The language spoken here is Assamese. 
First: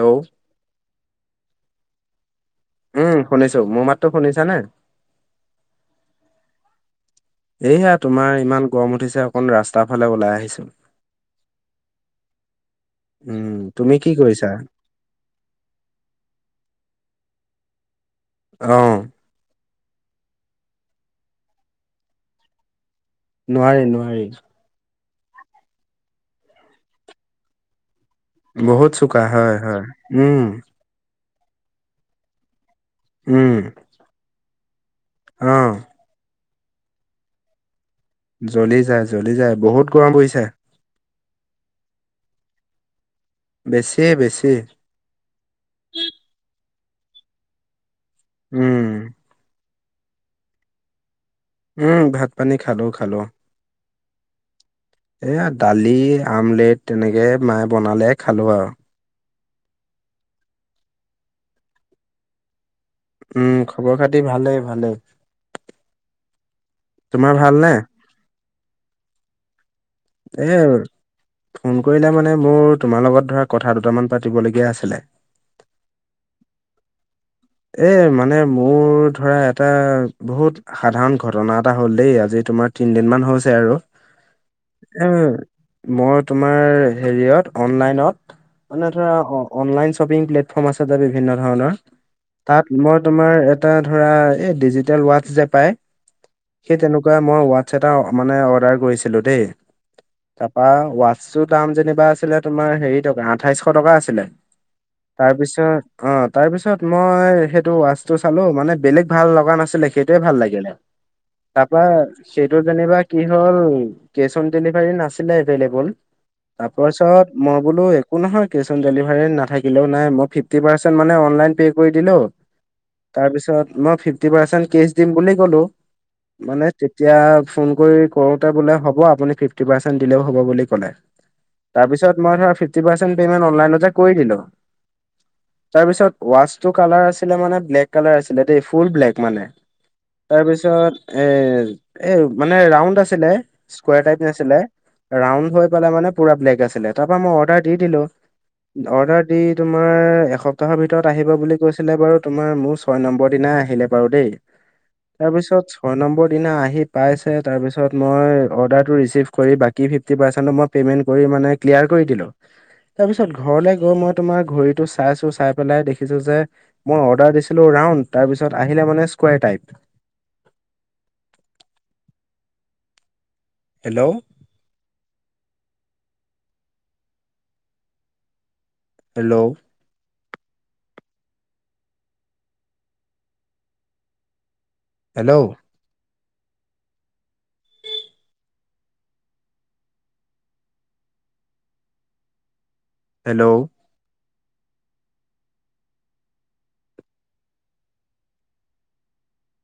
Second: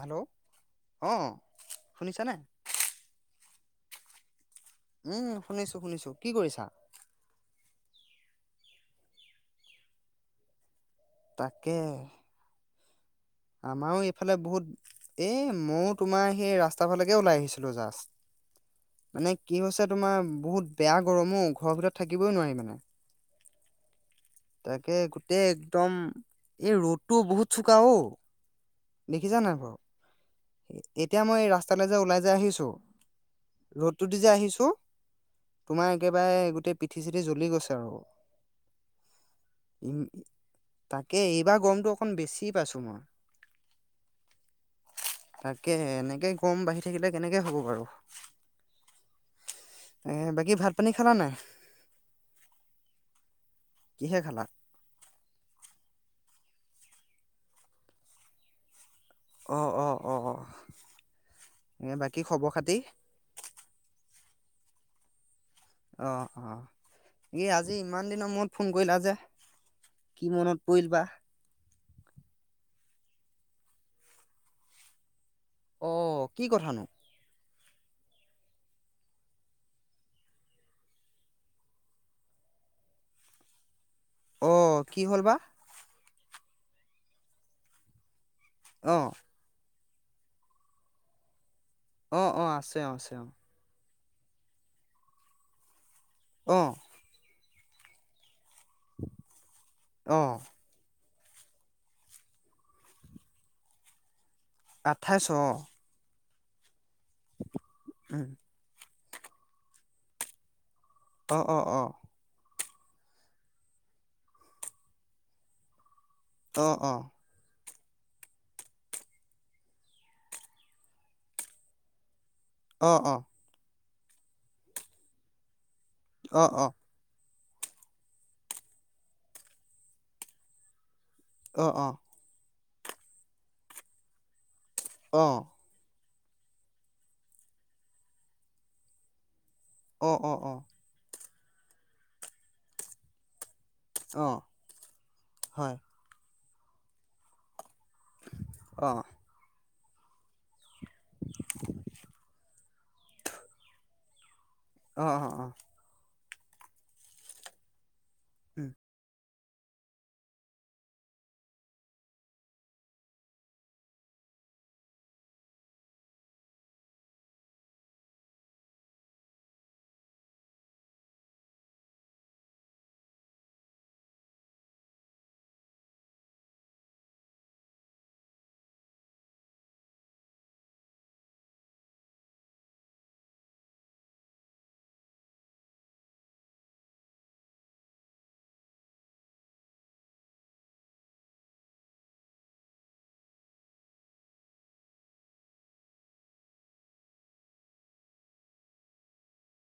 হেল্ল' অ' শুনিছানে? উম, শুনিছো মোৰ মাতো শুনিছা নে? উম, শুনিছো শুনিছো কি কৰিছা? এইয়া তোমাৰ ইমান গৰম উঠিছে অকন ৰাস্তাৰ ফালে ওলাই আহিছো। তাকে। উম তুমি আমাৰো কি এইফালে কৰিছা? বহুত এ মইয়ো তোমাৰ সেই ৰাস্তা ফালেকে ওলাই আহিছিলো অহ জাষ্ট। মানে কি হৈছে তোমাৰ বহুত বেয়া গৰমো ঘৰৰ ভিতৰত থাকিবই নোৱাৰি মানে। নোৱাৰি নোৱাৰি। এ একদম এই ৰ'দতটো বহুত চোকা অ'। বহুত চোকা দেখিছা হয় নাই বাৰু হয় উম। এতিয়া মই ৰাস্তালৈ যে ওলাই যে আহিছো উম ৰদটো দি যে আহিছো। অহ তোমাৰ একেবাৰে গোটেই পিঠি চিঠি জ্বলি গৈছে আৰু। জ্বলি যায় জ্বলি যায় বহুত ই গৰম পৰিছে। তাকে এইবাৰ গৰমটো অকণ বেছি পাইছোঁ মই। বেছিয়ে বেছি। তাকে এনেকে গৰম বাঢ়ি থাকিলে কেনেকে হ'ব বাৰু। উম। এ বাকী ভাত পানী খালা নাই? উম, ভাত পানী খালো খালো। কিহে খালা? এয়া দালি আমলেট তেনেকে মায়ে বনালে খালোঁ আৰু। অ', অ', অ', বাকী খবৰ খাতি? উম, খবৰ খাতি ভালেই ভালে। অ', অ', এই ভালনে? আজি ইমান দিনৰ মূৰত ফোন কৰিলা যে। কি এ মনত পৰিল বা ফোন কৰিলে মানে বহুত তোমাৰ লগত ধৰা কথা দুটামান পাতিবলগীয়া আছিলে। অ', কি কথানো? এ মানে মোৰ ধৰা এটা বহুত সাধাৰণ ঘটনা এটা হ'ল দেই আজি তোমাৰ তিনদিন মান হৈছে আৰু। অ কি এ হ'ল বা মই তোমাৰ হেৰিয়ত অনলাইনত। মানে অ এটা অনলাইন শ্বপিং প্লেটফৰ্ম আছে বিভিন্ন ধৰণৰ। অ অ তাত আছে অ মই আছে অ তোমাৰ এটা ধৰা এই ডিজিটেল ৱাচছ যে পাই। অ সেই তেনেকুৱাই মই হোৱাটছ এটটা মানে ডাৰ কৰিছিলো দেই। অ কাৰ পা টচৰ দাম যেনিবা আছিলে তোমাৰ হেৰি টকা আঠাইশ টকা আছিলে। আঠাইছ তাৰ অ পিছত অ' তাৰপিছত মই সেইটো ৱাচটো উম চালো মানে বেলেগ ভাল লগা নাছিলে সেইটোয়ে ভাল লাগিলে। অ অ তাৰ অ পৰা টো যেনিবা কি হ'ল কেচ অন ডেলিভাৰী নাছিলে এভেইলেবল। অ তাৰপাছত মই বোলো একো নহয় কে অন ডেলিভাৰী নাথাকিলেও নাই মই ফিফটি পাৰ্চেন্ট মানে অনলাইন পে' কৰি দিলো। অ অ তাৰ পিছত মই ফিফটি পাৰ্চেন্ট কেচ দিম বুলি ক'লো অ অ অ মানে তেতিয়া। ফোন কৰি কৰোতে বোলে হ'ব আপুনি ফিফটি পাৰ্চেন্ট দিলেও হ'ব বুলি ক'লে। অ অ অ তাৰপিছত মই ধৰ ফিফটি পাচেণ্ট অনলাইনতে কৰি দিলো। তাৰপিছত ৱছ কালাৰ আছিলে মানে ব্লেক কালাৰ আছিলে দেই ফুল ব্লেক মানে অ অ অ তাৰপিছত এ এ মানে ৰাউনণ্ড আছিলে। স্ক টাইপ অ নাছিলে ৰাউনণ্ড হৈ হয় পেলাই মানে পুৰা ব্লেক আছিলে তাৰ পৰা মই অৰ্ডাৰ। দি দিলো অ অৰ্ডাৰ দি তোমাৰ এসপ্তাহৰ ভিতৰত আহিব বুলি। কৈছিলে বাৰু তোমাৰ মোৰ ছয় নম্বৰ দিনাই আহিলে বাৰু দে অ অ তাৰ অ পিছত ছয় নম্বৰ দিনা আহি পাইছে, তাৰপাছত মই উম অডাৰ্টো ৰিচিভ কৰি বাকী ফিফটি পাৰ্চেন্টে দি কিলিয়াৰ কৰি দিলোঁ। তাৰপিছত ঘৰলৈ গৈ মই তোমাৰ ঘড়ীটো চাইছো চাই পেলাই দেখিছো যে মই অৰ্ডাৰ দিছিলোঁ ৰাউনণ্ড তাৰপিছত আহিলে মানে স্ক type. [inaudible] Hello hello hello hello